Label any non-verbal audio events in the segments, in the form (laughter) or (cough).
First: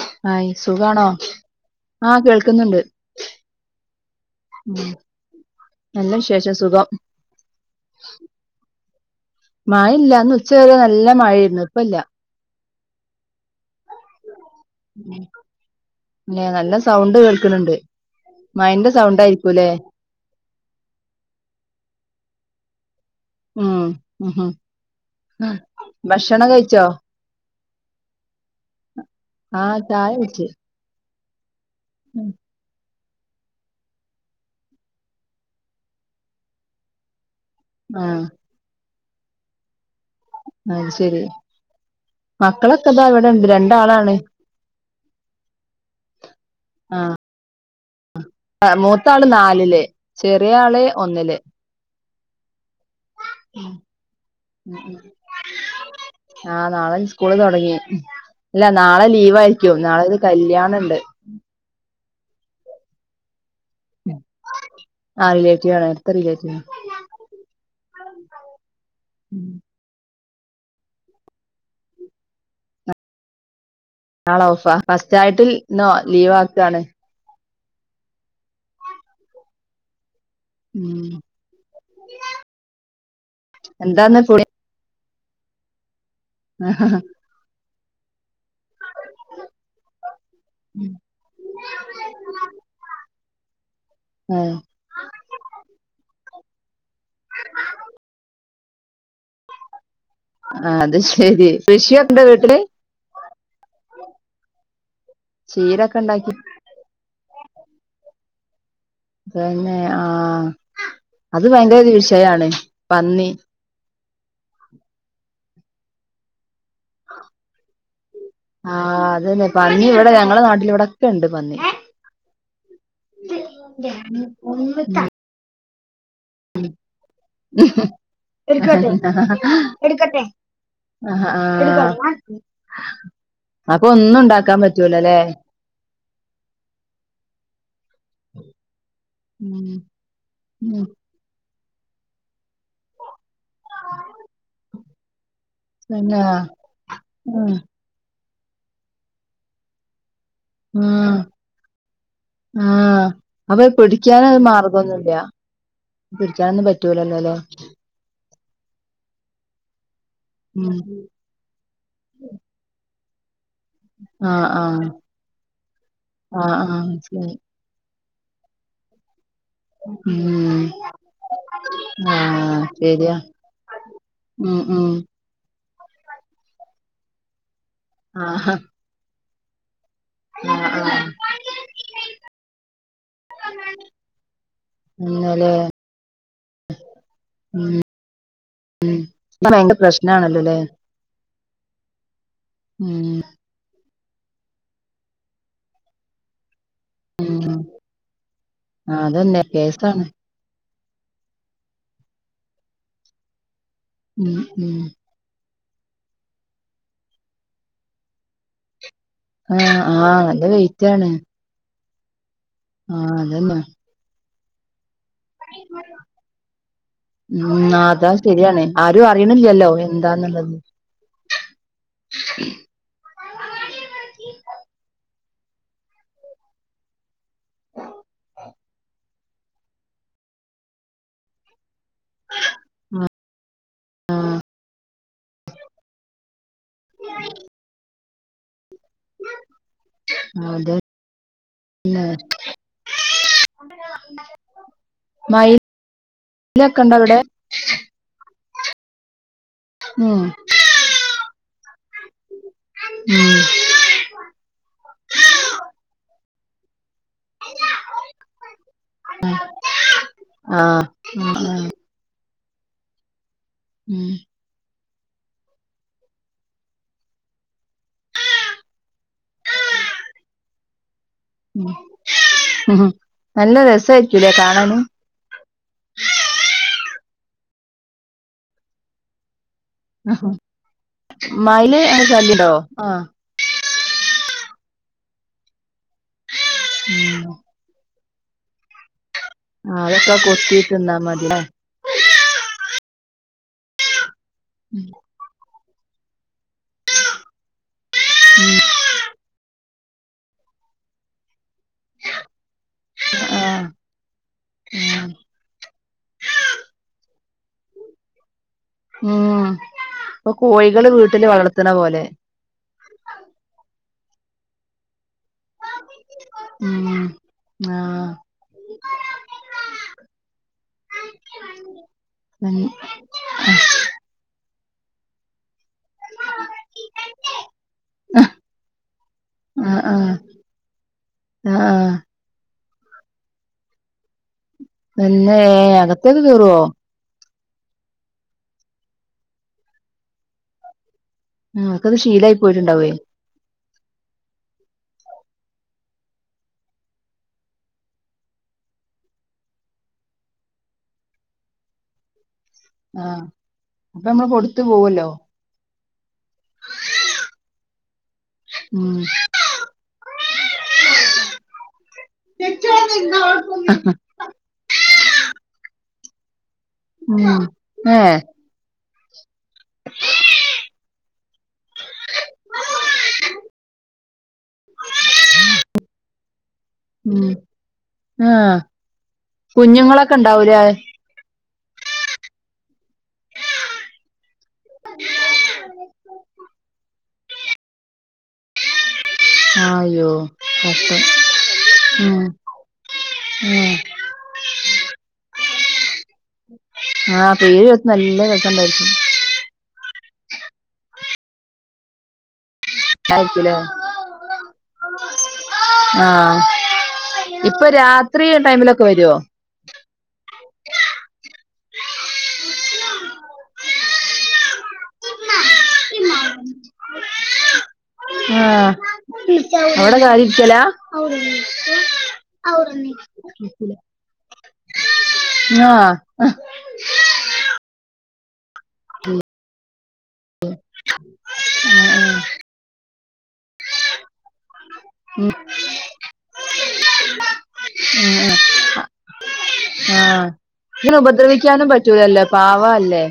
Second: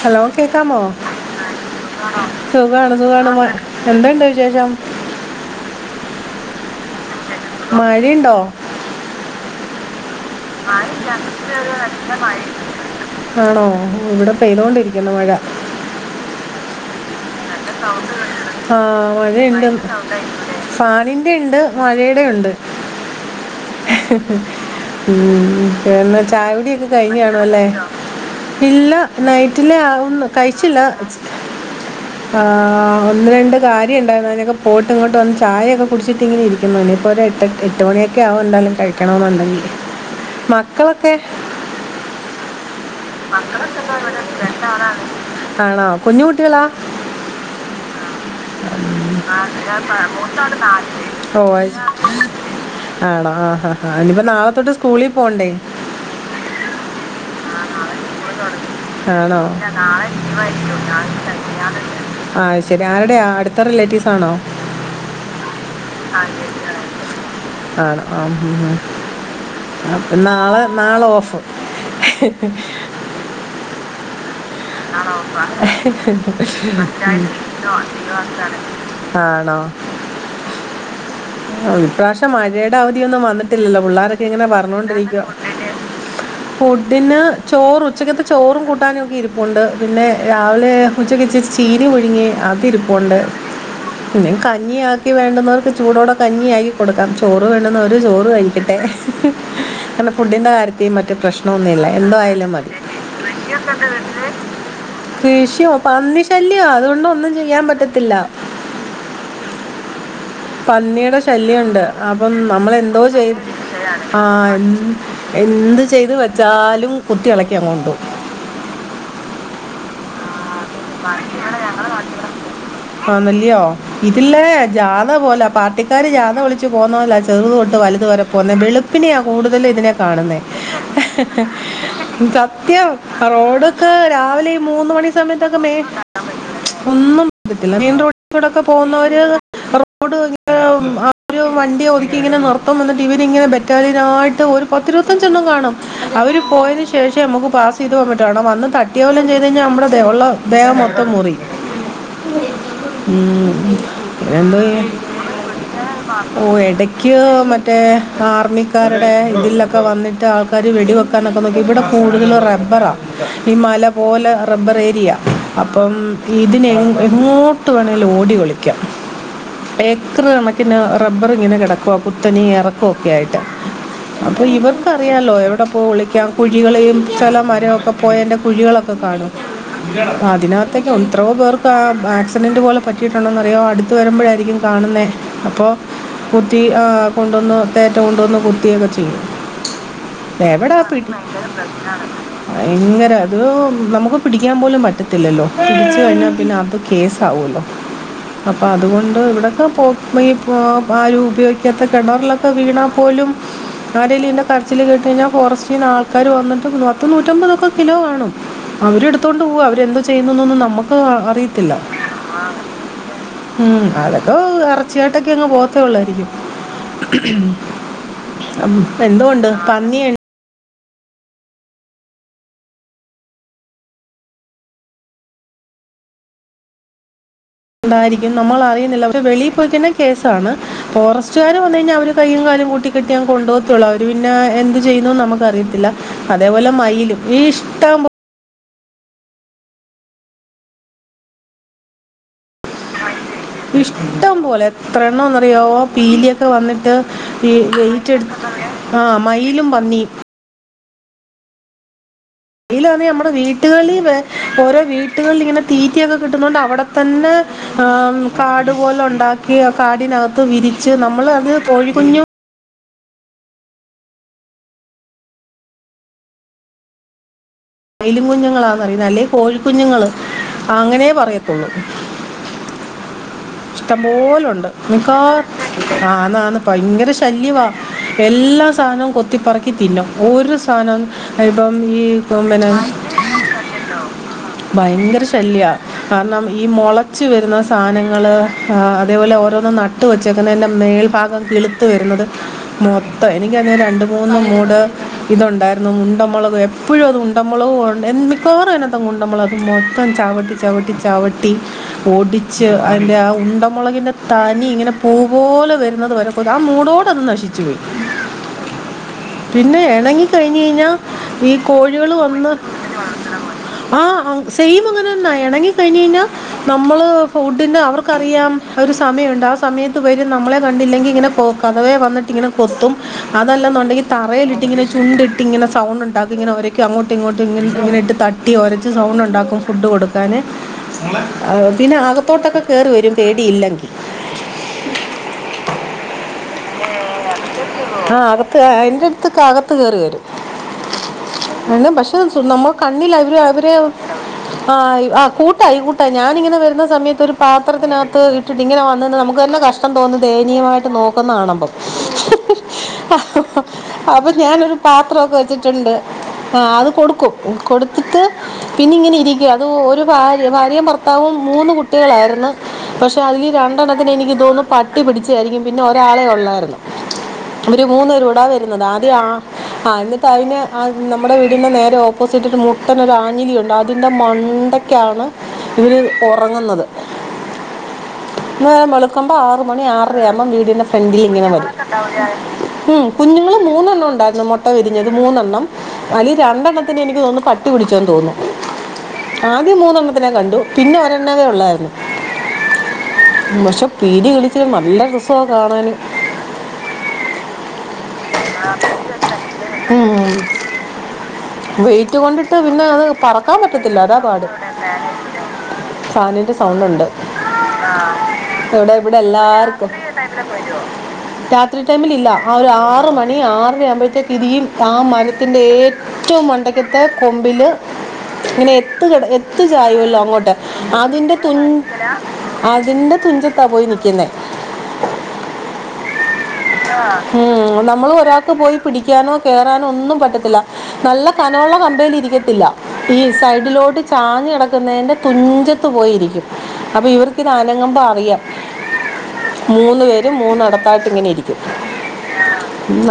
Hello hi കേക്കാമോ? സുഖാണോ ആഹ് കേൾക്കുന്നുണ്ട് സുഖാണ് സുഖാണ് ന്ന എന്തോണ്ട് വിശേഷം? നല്ലവിശേഷം സുഖം. മഴിണ്ടോ? മയല്ല അന്ന് ഉച്ച വരെ നല്ല മഴെയ്ര്ന്നു ഒരു ഇപ്പല്ല. നല്ല മഴയുണ്ട് ആണോ ഇവടെ പെയ്തോണ്ടിരിക്കുന്നു മഴ. ല്ലെ നല്ല സൗണ്ട് കേൾക്ക്ണ് ണ്ട്. ആഹ് മഴയിണ്ട് ഭയങ്കര സൗണ്ടേക്ക് ല്ലേ ഫാനിന്റെ ണ്ട് മഴയുടെണ്ട്. ഉം ഉം ഉം പോന്നോ ഭക്ഷണം കഴിച്ചോ ചായകുട്യൊക്കെ കഴിഞ്ഞാണ്വല്ലേ. ഇല്ല ആഹ് ചായ നൈറ്റിലാവുന്നു കുടിച്ച് കഴിച്ചില്ല. ച്ച് ആഹ് ഒന്ന് രണ്ട് കാര്യണ്ടായിര്ന്നു അതിനൊക്കെ പോട്ട് ങ്ങ്ട്ട് വന്ന് ചായൊക്കെ കുടിച്ചിട്ടിങ്ങനെ ഇരിക്കുന്ന് ഇനിയിപ്പോരേട്ട എട്ട് ആഹ് മണിയൊക്കാവും എന്താലും കഴിക്കണന്നുണ്ടെങ്കി. അയ് ശെരി മക്കള മക്കളെക്കെ പ്പവടണ്ട് രണ്ടാളാണ്. ആണോ കുഞ്ഞ് കുട്ടികളാ? ആഹ് മൂത്ത ആള് ആഹ് നാലില് ഒരാപ്പ ചെറിയ മൂത്താള് ആള് നാല് ല്. ഒന്നില് ഓഹ് അത് ശെ ആണോ ആ ഹാ ഹാ ഇനിപ്പോ നാളതൊട്ട് സ്കൂളി പോണ്ടേ. ആഹ് നാളെ സ്കൂള് തുടങ്ങി നാളെ സ്‌കൂള് ഇല്ല നാളെ തൊടങ്ങി. ലീവ് ആണോ ഇല്ല ആയിരിക്കും നാളെ ഒരു കല്യാണം ലീവായിരിക്കും ഉണ്ട് നാളൊരു കല്യാണ ണ്ട് അ ശെരി ആര്ടാ അട് ഇത്ര റിലേറ്റീവ്സ് ആണോ ആഹ് റിലേറ്റീവ് ആണ് അടുത്ത റിലേറ്റീവ് ആണ് ആണ് ആം ഹും ഹും ഉം നാളെ നാളെ ഓഫ് നാളെ ഓഫാ ഫസ്റ്റ് ആണോ ആയിട്ട് ഇന്ന് ലീവ് ഇഹിഹി ആക്കാണ് ആണോ ഉം ഇപ്രാവശ്യം മഴയുടെ അവധിയൊന്നും വന്നിട്ടില്ലല്ലോ എന്താന്ന് പുള്ളാരൊക്കെ പൊടി ഇങ്ങനെ പറഞ്ഞോണ്ടിരിക്കുവോ ഫുഡിന് ചോറ് ഉച്ചക്കത്തെ ചോറും കൂട്ടാനുവൊക്കെ ഇരിപ്പുണ്ട് പിന്നെ രാവിലെ ഉച്ചക്ക് ഇച്ചി ചീനി പുഴുങ്ങി അതിരിപ്പൊണ്ട് പിന്ന ആഹ് കഞ്ഞിയാക്കി വേണ്ടുന്നവർക്ക് ചൂടോടെ കഞ്ഞിയാക്കി കൊടുക്കാം ചോറ് വേണ്ടുന്നവര് ചോറ് കഴിക്കട്ടെ ഇഹിഹി കാരണം ഫുഡിന്റെ കാര്യത്ത അത് മറ്റേ ശരി പ്രശ്നൊന്നുയില്ല കൃഷിയൊക്കെണ്ട് എന്തോയാലും വീട്ടില് മതി കൃഷിയോ ചീരൊക്കെ പ്പന്നി ഉണ്ടാക്കി ശല്യോ അതുകൊണ്ട് ഒന്നും ചെയ്യാൻ പറ്റത്തില്ല അത് പിന്നെ ആ പന്നിയുടെ ശല്യംമുണ്ട് അപ്പം വിഷയാണ് നമ്മളെന്തോ പന്നി ചെയും ആ എന്ത് ചെയ്ത് വെച്ചാലും കുത്തി ഇളക്കി അങ്ങോട്ടു പോവും ആഹ് അതുതന്നെ പന്നി ഇവിടെ ഞങ്ങള നട്ടിൽ പന്നി ഇവിടെ ഞങ്ങള് നാട്ടിൽ വന്നു ആ നല്ലയോ ഇതില്ലേ ജാത പോലെ പ ഇക്കാർ ജാത വിളിച്ചു പോകുന്നതല്ല ചെറുതൊട്ട വലുതു വരെ പോകുന്നെ വെളുപ്പിനിയാ കൂടുതലും ഇതിനെ കാണുന്നുന്നത് ആഹ് ആഹ് സത്യം അപ്പൊ റോഡൊക്കെ ഒന്നും രാവിലെ ഉണ്ടാക്കാൻ മൂന്ന മണി പറ്റൂലല്ലേ സമയത്തൊക്കെ ഒന്നും പറ്റത്തില്ല മെയിൻ റോഡിലൂടെ പോകുന്നവരൊക്കെ ഉം ഉം വണ്ടിയെ ഒതുക്കി ഇങ്ങനെ നർത്തം വന്ന് ടിവിൽ ഇങ്ങനെ ബറ്റാലിയൻായിട്ട് ഒരു പത്തിരുപത്തിയാഞ്ച് കാണും പിന്നെ അവര് ആഹ് പോയതിനന് ശേഷം നമുക്ക് പാസ് ചെയ്ത്ൻ പറ്റ വന്ന് തട്ടിയ പോലാം ചെയ്ത് കഴിഞ്ഞാൽ നമ്മുടെള്ള ദേഹം മൊത്തം ആഹ് മുറി ആഹ് ഉ അപ്പൊ പിടിക്കാന് ഒരു എന്തോ ചെയ്യാ മാർഗൊന്നുല്ല ഓ പിടിക്കാനൊന്നും ഇടക്ക് പറ്റൂലല്ലോ ല്ലേ മറ്റേ ആർമിക്കാരുടെ ഇതില ഒക്കെ വന്നിട്ട് ആൾക്കാാര് ഉം വെടി വെക്കാനൊക്കെ നോക്കി ഇവിടെ കൂടുതല റബ്ബറാ ഈ മല പോലെ ആഹ് റബ്ബർ ആഹ് ഏരിയ അപ്പം ആഹ് ഇതിന ആഹ് ശരി എങ്ങോട്ടും ആണിൽ ഓടൊളിക്കാം പഏക്കറ് ഉം കണക്കിന് റബ്ബർ ഇങ്ങനെ കിടക്കുവവാ പുത്തനി ആഹ് ഇറക്കുവൊക്കെ ശരിയാ ആയിട്ട് അപ്പൊ ഉം ഉം ഇവർക്കറിയാലോ എവിടെ അപ്പോൾ ഒളിക്കാം കുഴികളെയും ചില മരമൊക്കെ പോയ എൻ്റെ ആഹ് കുഴികളൊക്കെ കാണും ആഹ് അതിനകത്തേക്കെ ആഹ് എത്രയോ പേർക്ക് ആക്സിഡന്റ് പോലെ പറ്റിയിട്ടുണ്ടോന്ന്റിയോ അടുത്ത വരുമ്പോഴായിരിക്കും കാണുക ന്നെ ഇന്നലെ അപ്പൊ കുത്തി കൊണ്ടുവന്ന് ഉം തേറ്റ കൊണ്ടുവന്ന് കുർത്തിയൊക്കെ ചെയ്യും ഇപ്പൊ ഭയങ്കര പ്രശ്നാണല്ലോല്ലേ എവിടാ ഉം ഭയങ്കര അത് നമുക്ക് പിടിക്കാൻ പോലും പറ്റത്തില്ലോ പിടിച്ചച്ച് കഴിഞ്ഞാൽ പിന്നെ അത് ഉം കേസാവുമല്ലോ അപ്പം അതുകൊണ്ട് അതന്നെ ഇവിടയൊക്കെ പോ കേസാണ് ആാലും ഉപയോഗിക്കാത്ത കിണറിലൊക്കെ വീണാൽ പോലും ആരെേങ്കലും ഉം ഇൻ്റെ ഉം കരച്ചിൽ കേട്ട് കഴിഞ്ഞാൽ ഫോറസ്റ്റ് പിെ ആൾക്കാർ വന്നിട്ട് നത്ത നൂറ്റമ്പതൊക്കെ കിലോ കാണും അവര്ടു അത്തുകൊണ്ട് പോുക ആഹ് അവരെന്തു ആഹ് ചെയ്യുന്നു നല്ല എന്നൊും നമുക്ക് വെയിറ്റാണ് അറിയത്തില്ല ആഹ് അതന്നെ ഉം അതൊക്കെ ഇറച്ചിയായിട്ടൊക്കെ അങ്ങ് പോത്തേള്ളായിരിക്കും ഉ അതാ ശരിയാണ് ആരും എന്തുകൊണ്ട് അറിയണില്ലല്ലോ പന്നി എന്താന്നുള്ളത് ഉായിരിക്കും നമ്മൾ അറിയുന്നില്ലക്ഷെ വെളിൽ പോയിക്കെ കേസാണ് ഫോറസ്റ്റുകാര്ർ വ കഴിഞ്ഞാൽ കയ്യും കാലും കൂട്ടിക്കെട്ടി ഞാൻ കൊണ്ടപ പോോത്തുള്ളൂ അവർ പിന്നെ എന്ത് ചെയ്യുന്നുന്ന് നമുക്ക് അറിയത്തില്ല അതേപോലെ മയിലും ഈ ഇഷ്ട അതെല്ല ഇഷ്ടം പോലെ എത്ര എണ്ണം ഒന്ന്റിയോ പീലിയൊക്കെ മയിലൊക്കെ വന്നിട്ട് ഇണ്ടോ അവിടെ വെറ്റ് എടുത്ത് ആഹ മയിലും പന്നിയും ഉം അയിലന്ന് നമ്മടെ ഉം വീട്ടുകളിൽ ഓരോ വീട്ടുകളിൽ ഇങ്ങനെ തീറ്റയൊക്കെ കിട്ടുന്നതണ്ട് അവിടെ തന്നെ കാടു പോലെ ഉണ്ടാക്കി കാടിനകത്ത് ആഹ് വിരിച്ച് നമ്മൾ കോഴി കുഞ്ഞോ ഉം അയിലും കുഞ്ഞുങ്ങളാന്ന് പററിയുന്നത് അല്ലെ കോഴിക്കുഞ്ഞുങ്ങള് അങ്ങനെ ഉം പറയത്തുള്ളൂ ഉം നല്ല രസായിരിക്കൂലേ ഇഷ്ടംപോലുണ്ട് കാണാന് നിനിക്കാ ആന്നന്ന് ഭയങ്കര ഇഷ ശല്യവാ എല്ലാ സാധനവും കൊത്തിപ്പറ ി തിന്നും ഒരുഓ സാധനം ഇപ്പം ഈ ഉണ്ടോ പിന്നെ ആ ഭയങ്കര ശല്യമാണ് കാരണം ഈ മുളച്ച് വരുന്ന സാധനങ്ങള്ൾ അതേപോലെ ഓരോന്നും ആഹ് നട്ട് അതൊക്കെ വെച്ചക്കങ്ങനെ കൊത്തി എല്ലാം തിന്നാ മതില്ലേ മേൽഭാഗം കിളുത്ത വരുന്നത് മൊത്തം എനിക്കതിന രണ്ട് മൂന്ന് മൂട് ഇതുണ്ടായിരുന്നു മുണ്ട മുളക് ഇപ്പോഴും അത് ഉണ്ടമ്മോളോ ഉണ്ട് മിക്കവാറും അതിനകത്ത്ങ്ങ് ഉണ്ടമ്മോളോ അത് മൊത്തം ചട്ടി ചവിട്ടി ചവിട്ടി ഓടിച്ച് അതിറെ ആ ആഹ് ഉണ്ട മുളിന്റെ തനി ഇങ്ങനെ ആഹ് പൂ പോോലെ വരുന്നത് വരെ താ മൂടോട അത് നശിച്ചുപയി ഉം പിന്നെ വണെങ്കി ഇപ്പൊ കഴിഞ്ഞഞ് കഴിഞ്ഞാ കോഴികള് വീട്ടില് ഈ വളർത്തണ പോലെ കോഴികൾ വന്ന് ആ സെയിം അങ്ങനെ തന്ന ആണെങ്കിൽ കഴ കഴിഞ്ഞൽ ഉം നമ്മള് ഫുഡിന്റെ ആഹ് അവർക്കറിയാം ഒരു സമയമുണ്ട് ആ സമയത്ത് വരും നമ്മളെ കണ്ട െ ഇങ്ങനെ കഥവയ വിട്ട് ഇങ്ങനെ ഉം കൊത്തും അതല്ലെന്നുണ്ടെങ്കിൽ തറയിൽി ചുണ്ട ഇട്ട് ഇെ ഇങ്ങനെ ഒരക്കും അങ്ങോട്ടും ഇങ്ങോട്ടും ഇങ്ങ ഇങ്ങനെ ഇട്ട് തട്ടി ഒരച്ച് സൗണ്ട് ഉണ്ടാക്കും ആഹ് ഫുഡ് ആഹ് കൊടുക്കാൻ ആ ആഹ് പിന്നെ ആകത്തോട്ടൊക്കെ കേറി വരും പേടിയില്ലെങ്കിൽ നന്നെ അഗത്തക ദൂരു ആഹ അകത്ത് അയിന്റെ അടുത്തൊക്ക അകത്ത് കേയറി വരും ആഹ് അെ അതൊക്കത് പക്ഷെ ശീലായി നമ്മൾ പോയിട്ടുണ്ടാവേ കണ്ണിൽ അവര് അവര് ആ് ആ കൂട്ടായി കൂട്ടായി ഞാനിങ്ങനെ വരുന്ന സമയത്ത് ഒരു പാത്രത്തിനകത്ത് ഇട്ടിട്ട് ഇങ്ങനെ വന്നന്ന് നമുക്ക് ന്നെ കഷ്ടം തോന്ന ദയനയമായിട്ട് നോ ാണുമ്പ ആഹ് നമ്മള് അപ്പൊ കൊടുത്തു ഞാനൊരു പോവല്ലോ പാത്രമൊക്കെ വെച്ചിട്ടുണ്ട് ആ അത് കൊടുക്കും കൊടുത്തിട്ട് പിന്നെ ഉം ഇങ്ങനെ ഇരിക്ക അത് ഒരു ഭാര്യ ഭാര്യയും പാവും മൂന്ന് കുട്ടികളായിരുന്നു പക്ഷെ അതി രണ്ടെണ്ണത്തിന് എനിക്ക് ഇതോന്നന്ന് പട്ടി പിിടിച്ചായിരിക്കും പിന്നെ ഒരാളെ ഉള്ളായിരുന്നു ഉം അവര് ഏഹ് മൂന്നര ഇടാ വരുന്നത് ആദ്യം ആ ആ എന്നിട്ട് അതിന് ആ നമ്മുടെ വീടിന്ന നേരെ ഓപ്പോസിറ്റ്ി് മുട്ടന ഒരു ആഞ്ഞിലി ഉണ്ട്ോ മണ്ടക്കാണ് ഇതിൽ ഉറങ്ങുന്നത് ഉം ആഹ് ഇ നേരം വെളുക്കുമ്പോ ആറ മണി ആറ കുഞ്ഞുങ്ങളൊക്കെ ആവുമ്പോം ഉണ്ടാവൂലേ വീടിന്റെ ഫ്രണ്ടിൽ ഇങ്ങനെ വള ഉം കുഞ്ഞുങ്ങള്ൾ മൂന്നെണ്ണം ഉണ്ടായിരുന്നു മുട്ട വിരിഞ്ഞത് മൂന്നെണ്ണം അല്ലീ രണ്ടെണ്ണത്തിന് എനിക്ക് തോന്നുന്നു പട്ടി പിടിച്ചോന്ന് തോന്നുന്നു ആദ്യം അയ്യോ മൂന്നെണ്ണത്തിനെ കണ്ടു പിന്നെ കഷ്ടം ഒരെണ്ണവേ ഉള്ളായിരുന്നു ഉം ഉം പക്ഷെ പീടി കളിച്ച നല്ല രസമാണ് കാണാന് ആഹ പേര്ത്ത് നല്ല വസണ്ടായിരിക്കു ഉം വെയിറ്റ് കൊണ്ടിട്ട് പിന്നെ അത് ആയിരിക്കുംല്ലേ പറക്കാൻ പറ്റത്തില്ല അതാ പാട് പിന്നെ ആഹ് ാനിന്റെ സൗണ്ട് ഉണ്ട് ഇപ്പൊ രാത്രി ടൈമിലൊക്കെ ഇവിടെ വരുവോ ഇവിടെ എല്ലാർക്കും ൈമില പോരുോ രാത്രി ടൈമിൽ ഇല്ല ആ ഒരു ആറ മണി ആറര ആവുമ്പോഴത്തേക്ക് ഇതിും ആ മനത്തിറെ ഏറ്റവും മണ്ടക്കത്തെ കൊമ്പില് ഇങ്ങനെ ആഹ് എത്ത എത്ത അവിടെ ചായല്ലോ കാര്യം അങ്ങോട്ട് ഇരിക്കലാ അതിറെ തു അതിന്റെ തുഞ്ചത്താ പോയി നക്കുന്നേ ആഹ ഉം നമ്മള് ക്ക് പോയി പിടിക്കാനോ കയറാനോ ഒന്നും പറ്റത്തില്ല നല്ല കനുള്ള കമ്പനിൽ ഇരിക്കത്തില്ല ഈ സൈഡ് ലോട്ട ചാഞ്ഞ കടക്കുന്നതിന്റെ തുഞ്ചത്ത് പോയിരിക്കും അപ്പൊ ഇവർക്ക്ിത്ാനങ്ങുമമ്പം ആഹ് അറിയാം മൂന്ന് പേര് മൂന്ന് നടത്തായിട്ട് ഇങ്ങനെ ഇരിക്കും പിക്കാനും പറ്റൂലല്ലേ പാവ അല്ലേ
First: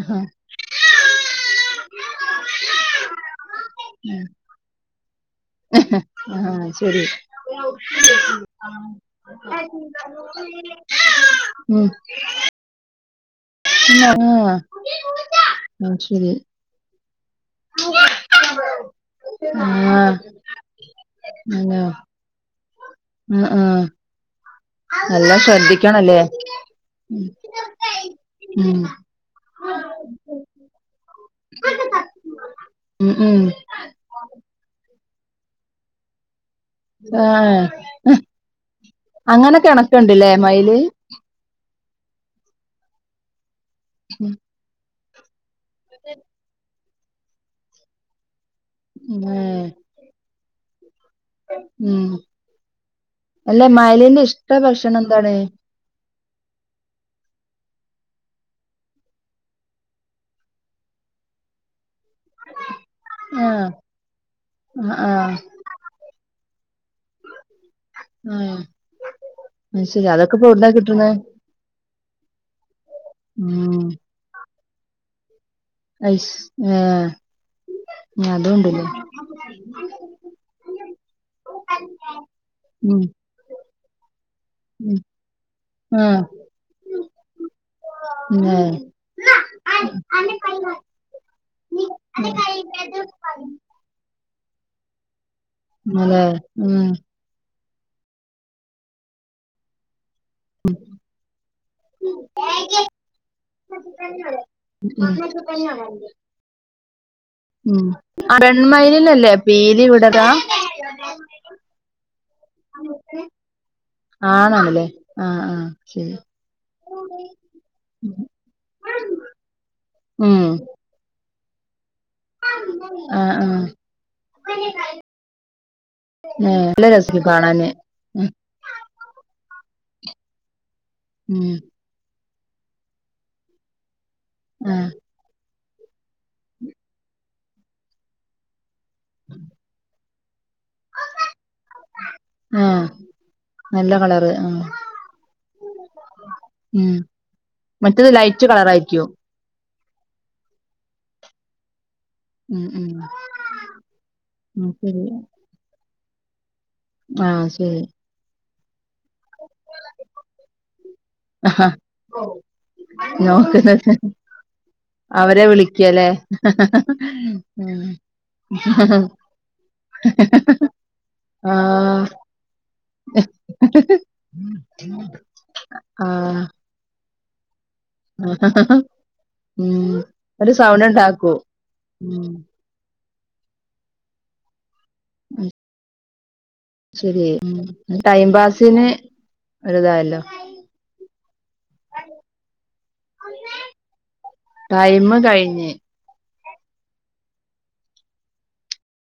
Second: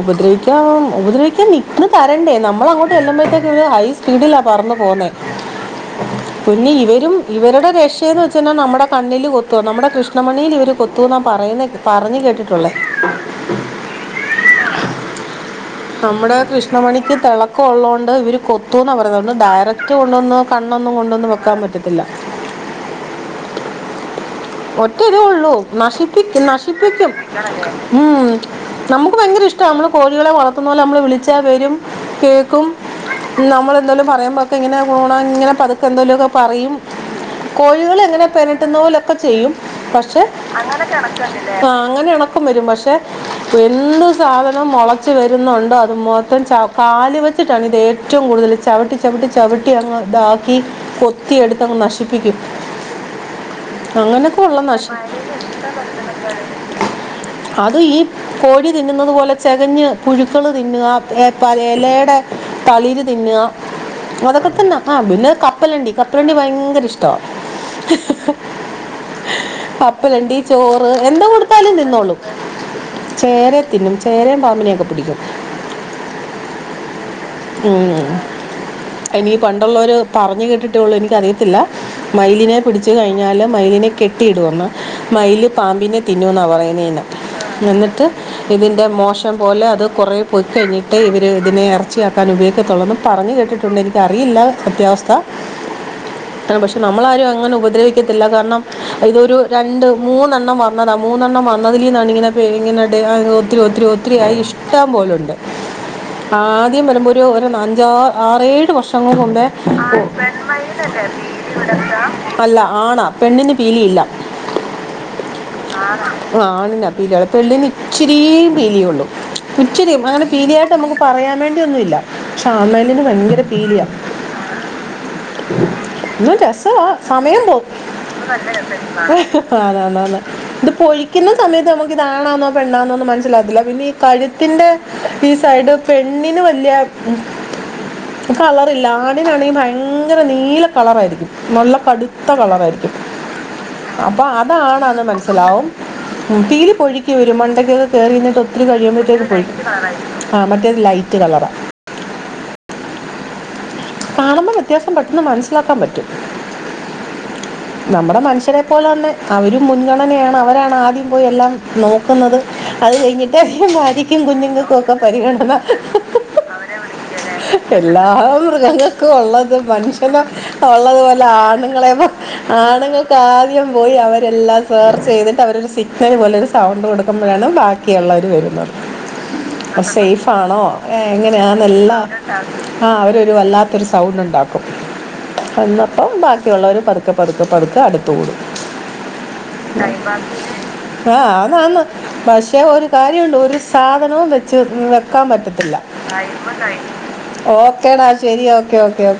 ഉപദ്രിക്ക ഉപദ്രിക്ക നിക്ക തരണ്ടേ നമ്മൾ അങ്ങോട്ട് എല്ല്പോഴത്തേക്ക ഒരു ഹൈ ഉം സ്പീഡിലാ പറന്നു പോന്നേ ആഹാ പിന്നെ ശരി ഇവരും ഇവരുടെ രക്ഷയന്ന് വെച്ച കാൽ നമ്മുടെ കണ്ണില് കൊത്തു നമ്മുടെ കൃഷ്ണമണയിൽ ഇവര് കൊ ത്തൂന്നാ പറയുന്ന ഉം പറഞ്ഞ് കേട്ടിട്ടുള്ളേ ആഹ് അത് ശരി നമ്മുടെ കൃഷ്ണമണിക്ക് തിളക്കമുള്ളത് കൊണ്ട് ഇവര് കൊത്തുന്നാണ് പറയുന്നത്തുകൊണ്ട് ഡയറക്റ്റ് ആഹ് കൊണ്ടുവന്ന് കണ്ണൊന്നും കൊണ്ടൊന്നന്ന് വെക്കാൻ പറ്റത്തില്ല ഉ ആ ആഹ് ഒറ്റ ഒരേ നല്ലോം ഉള്ളു ശ്രദ്ധിക്കണല്ലേ നശിപ്പ നശിപ്പിക്കും ഉം ഉം നമുക്ക് ഭയങ്കര ഇഷ്ടാമ്മള് കോഴികളെ വളർത്തുന്ന പോലെ നമ്മള് വിളിച്ചാ വരും കേൾക്കും ഉം ഉം നമ്മളെന്തേലും പറയുമ്പൊക്കെ ഇങ്ങനാവോ ആ ഇങ്ങനെ പതുക്കെന്തേലൊക്കെ പറയും ആഹ് കോഴികളെങ്ങനെ പെരട്ടുന്ന പോലൊക്കെ ചെയ്യും അങ്ങനെ പക്ഷെ കണക്ക്ണ്ട്ല്ലേ മയില് അങ്ങനെ കെടക്കാണ്ലേ ആ അങ്ങനെ ഇണക്കം വരും പക്ഷെ എന്ത് ഏഹ് സാധനം മുളച്ച് വരുന്നു അത് മൊത്തം ചവി കാല് വെച്ചിട്ടാണ് ഇത് ഏറ്റവും കൂടുതൽ ചവിട്ടി ചവിട്ടി ഉം ചവിട്ടി അങ് ദാ ക്കി കൊത്തിയെടുത്തങ്ങ് ഉം. നശിപ്പിക്കും അല്ല മയിലിന്റെ ഇഷ്ട അങ്ങനൊക്കുള്ള നശം ഭക്ഷണം എന്താണ് ആ അത് ഈ കോഴി തിന്നുന്നത് പോലെ ചെകഞ്ഞ് പുഴുക്കള് തിന്നാ ഏ പല എലേയുടെ തളിര് തിന്നുക ആഹ് അതൊക്കെത്തന്നെ ആ ആഹ് പിന്നെ ആഹ് കപ്പലണ്ടി കപ്പലണ്ടി ഭയ ങ്കര ഇഷ്ടാ മ്മ് കപ്പലണ്ടി ചോറ് എന്ത് കൊടുത്താലും തിന്നോളും ചേരെ ഉം തിന്നും ചേരേം പാമ്പിനൊക്കെ പിടിക്കും അയ്ഷ് ആ മ്മ് അയ്നി പണ്ടുള്ളോര് പറഞ്ഞു കേട്ടിട്ടുള്ളൂ എനിക്കറിയത്തില്ല മയിലിനെ പിടിച്ചു ഉം കഴിഞ്ഞാല് മയിലിനെ കെ ട്ടിടൂന്ന് ഉം മയില് പാമ്പിനെ ആഹ് തിന്നൂന്നാ പറയുന്നെന്ന് എന്നിട്ട് ല്ലേ ഇതിൻ്റെ മോശം പോലെ അത് കുറേ പൊയ്കഴിഞ്ഞിട്ടേ ഇവർ ഇതിനെ എറ ക്കാൻ ഉപയോഗിക്കത്തൊള്ളെന്ന് പറഞ്ഞു കേട്ടിട്ടുണ്ട് എനിക്കറിയില്ല സത്യാവസ്ഥ ല്ലേ പക്ഷെ ഉം നമ്മളാരും അങ്ങനെ ഉപദ്രവിക്കത്തില്ല കാരണം ഇതൊരു രണ്ട് മൂന്നെണ്ണം വന്നതാ മൂന്നെണ്ണം വന്നതിലിന്നാണിങ്ങനെ (unintelligible) ഒത്തിരി ഒത്തിരി ഒത്തിരി ആയി ഇഷ്ടം പോ (unintelligible) ആഹ് ഒര് ഉം നഞ്ചാ ആറേഴ് വർഷങ്ങൾ പെൺമയിലിനല്ലേ മുമ്പേ പീലി വിടലാ പോ (unintelligible) അല്ല ആണാ പെണ്ണിന് പീലിയില്ല ആണാണല്ലേ ആഹ് ആഹ് ആണാ ശരി ആണിനാ പീലി ഉള്ളെ പെണ്ണിന് ഇച്ചിരി ഇച്ചരി പീലിയള്ളൂ ഇച്ചരി അങ്ങനെ ഉം പീലിയ ആായിട്ട് നമുക്ക് പറയാ ഒന്നു ല്ല പക്ഷെ ആണ് മയില്ന് ആഹ് ഭയങ്കര ആഹ് പീലിയ ഒരു ഏഹ് രസവാ നല്ല രസാ സമയം പോം കാണാന് ഉം നല്ല രസാ ആ അതാതത ഇത് പൊലിക്കുന്ന ഉം സമയത്ത് നമുക്ക് ഇതാണാന്നോ പെണ്ണാന്നോന്ന് മനസ്സിലാവത്തില്ല പിന്നെ കഴ്ത്തിന്റെ ആഹ് ഈ സയ്ഡ് പെണ്ണിന് വല്യ കള- ല്ല ആടിനാണെങ്കി ഭയങ്കര നീല കളറാരിക്കും നല്ല കടുത്ത ആഹ് കളറാരിക്കും നല്ല അപ്പൊ കളറ് ആഹ് അതാണത് മനസ്‌ലാവും ഉം തീയ്ല് പൊഴിക്ക് വര് മണ്ടക്കൊക്കെ മറ്റത് കേറിര്ന്നിട്ട് ലൈറ്റ് ഒത്തിരി കളറായിരിക്കും കഴിയ്മ്പഴ്ത്തേക്ക് പൊഴി ആ മറ്റേത് ലൈറ്റ് കളറാ ഉം ഉം കാണുമ്പോ ഉം വ്യത്യാസം ശരി പെട്ടെന്ന് മൻസ്സിലാക്കാം പറ്റും ആഹ് ശരി ത്പാേലെ തന്നെ അവരും മുൻഗണനയാണ് അവരാണ് ആദ്യം പോയി എല്ലാം നോക്കുന്നത് അത് കഴിഞ്ഞിട്ട് ഹ് നോക്കുന്നത് ഭാര്യക്കും കുഞ്ഞുങ്ങക്കും ഒക്കെ പരിഗണന ഉ ക്ള്ളത് മനുഷ്യന ഉള്ളത് പോലെ ആ ആൺങ്ങളെ ണ്ങ്ങക്ക് ആദ്യം പോയി അവരെല്ലാം സേർച്ചെയ്തിട്ട് അവരാെരു ആ സിഗ്നല് പോലൊര് സൗണ്ട് കൊട് (unintelligible) ണ് ബാക്കിയാെള്ളവര് വര്ന്നത് ഉം ഒരു സെയ്ഫാണോ സൗണ്ട് ഏ ഉണ്ടാക്കൂ എങ്ങനെയാ നല്ല ഉം ആ അവര് വല്ലാത്തൊരു സൗണ്ട് ഇണ്ടാക്കും എന്നപ്പോ ക്കിള്ളവര് പത്ക്കെ ശരി പത്ക്കെ പത്ക്കെ ഉം അട്ത്ത് ടൈം കൂടും പാസിന് ഒരിതായല്ലോ (unintelligible) ആഹ് അതാന്ന് പക്ഷെ ഒരു കാര്യണ്ട് ഒരു സാധനവും വെച്ച് ടൈം വെക്കാ കഴിഞ്ഞ് പറ്റത്തില്ല ഓക്കേടാ ശെരി ഓക്കെ ഓക്കെ ഓ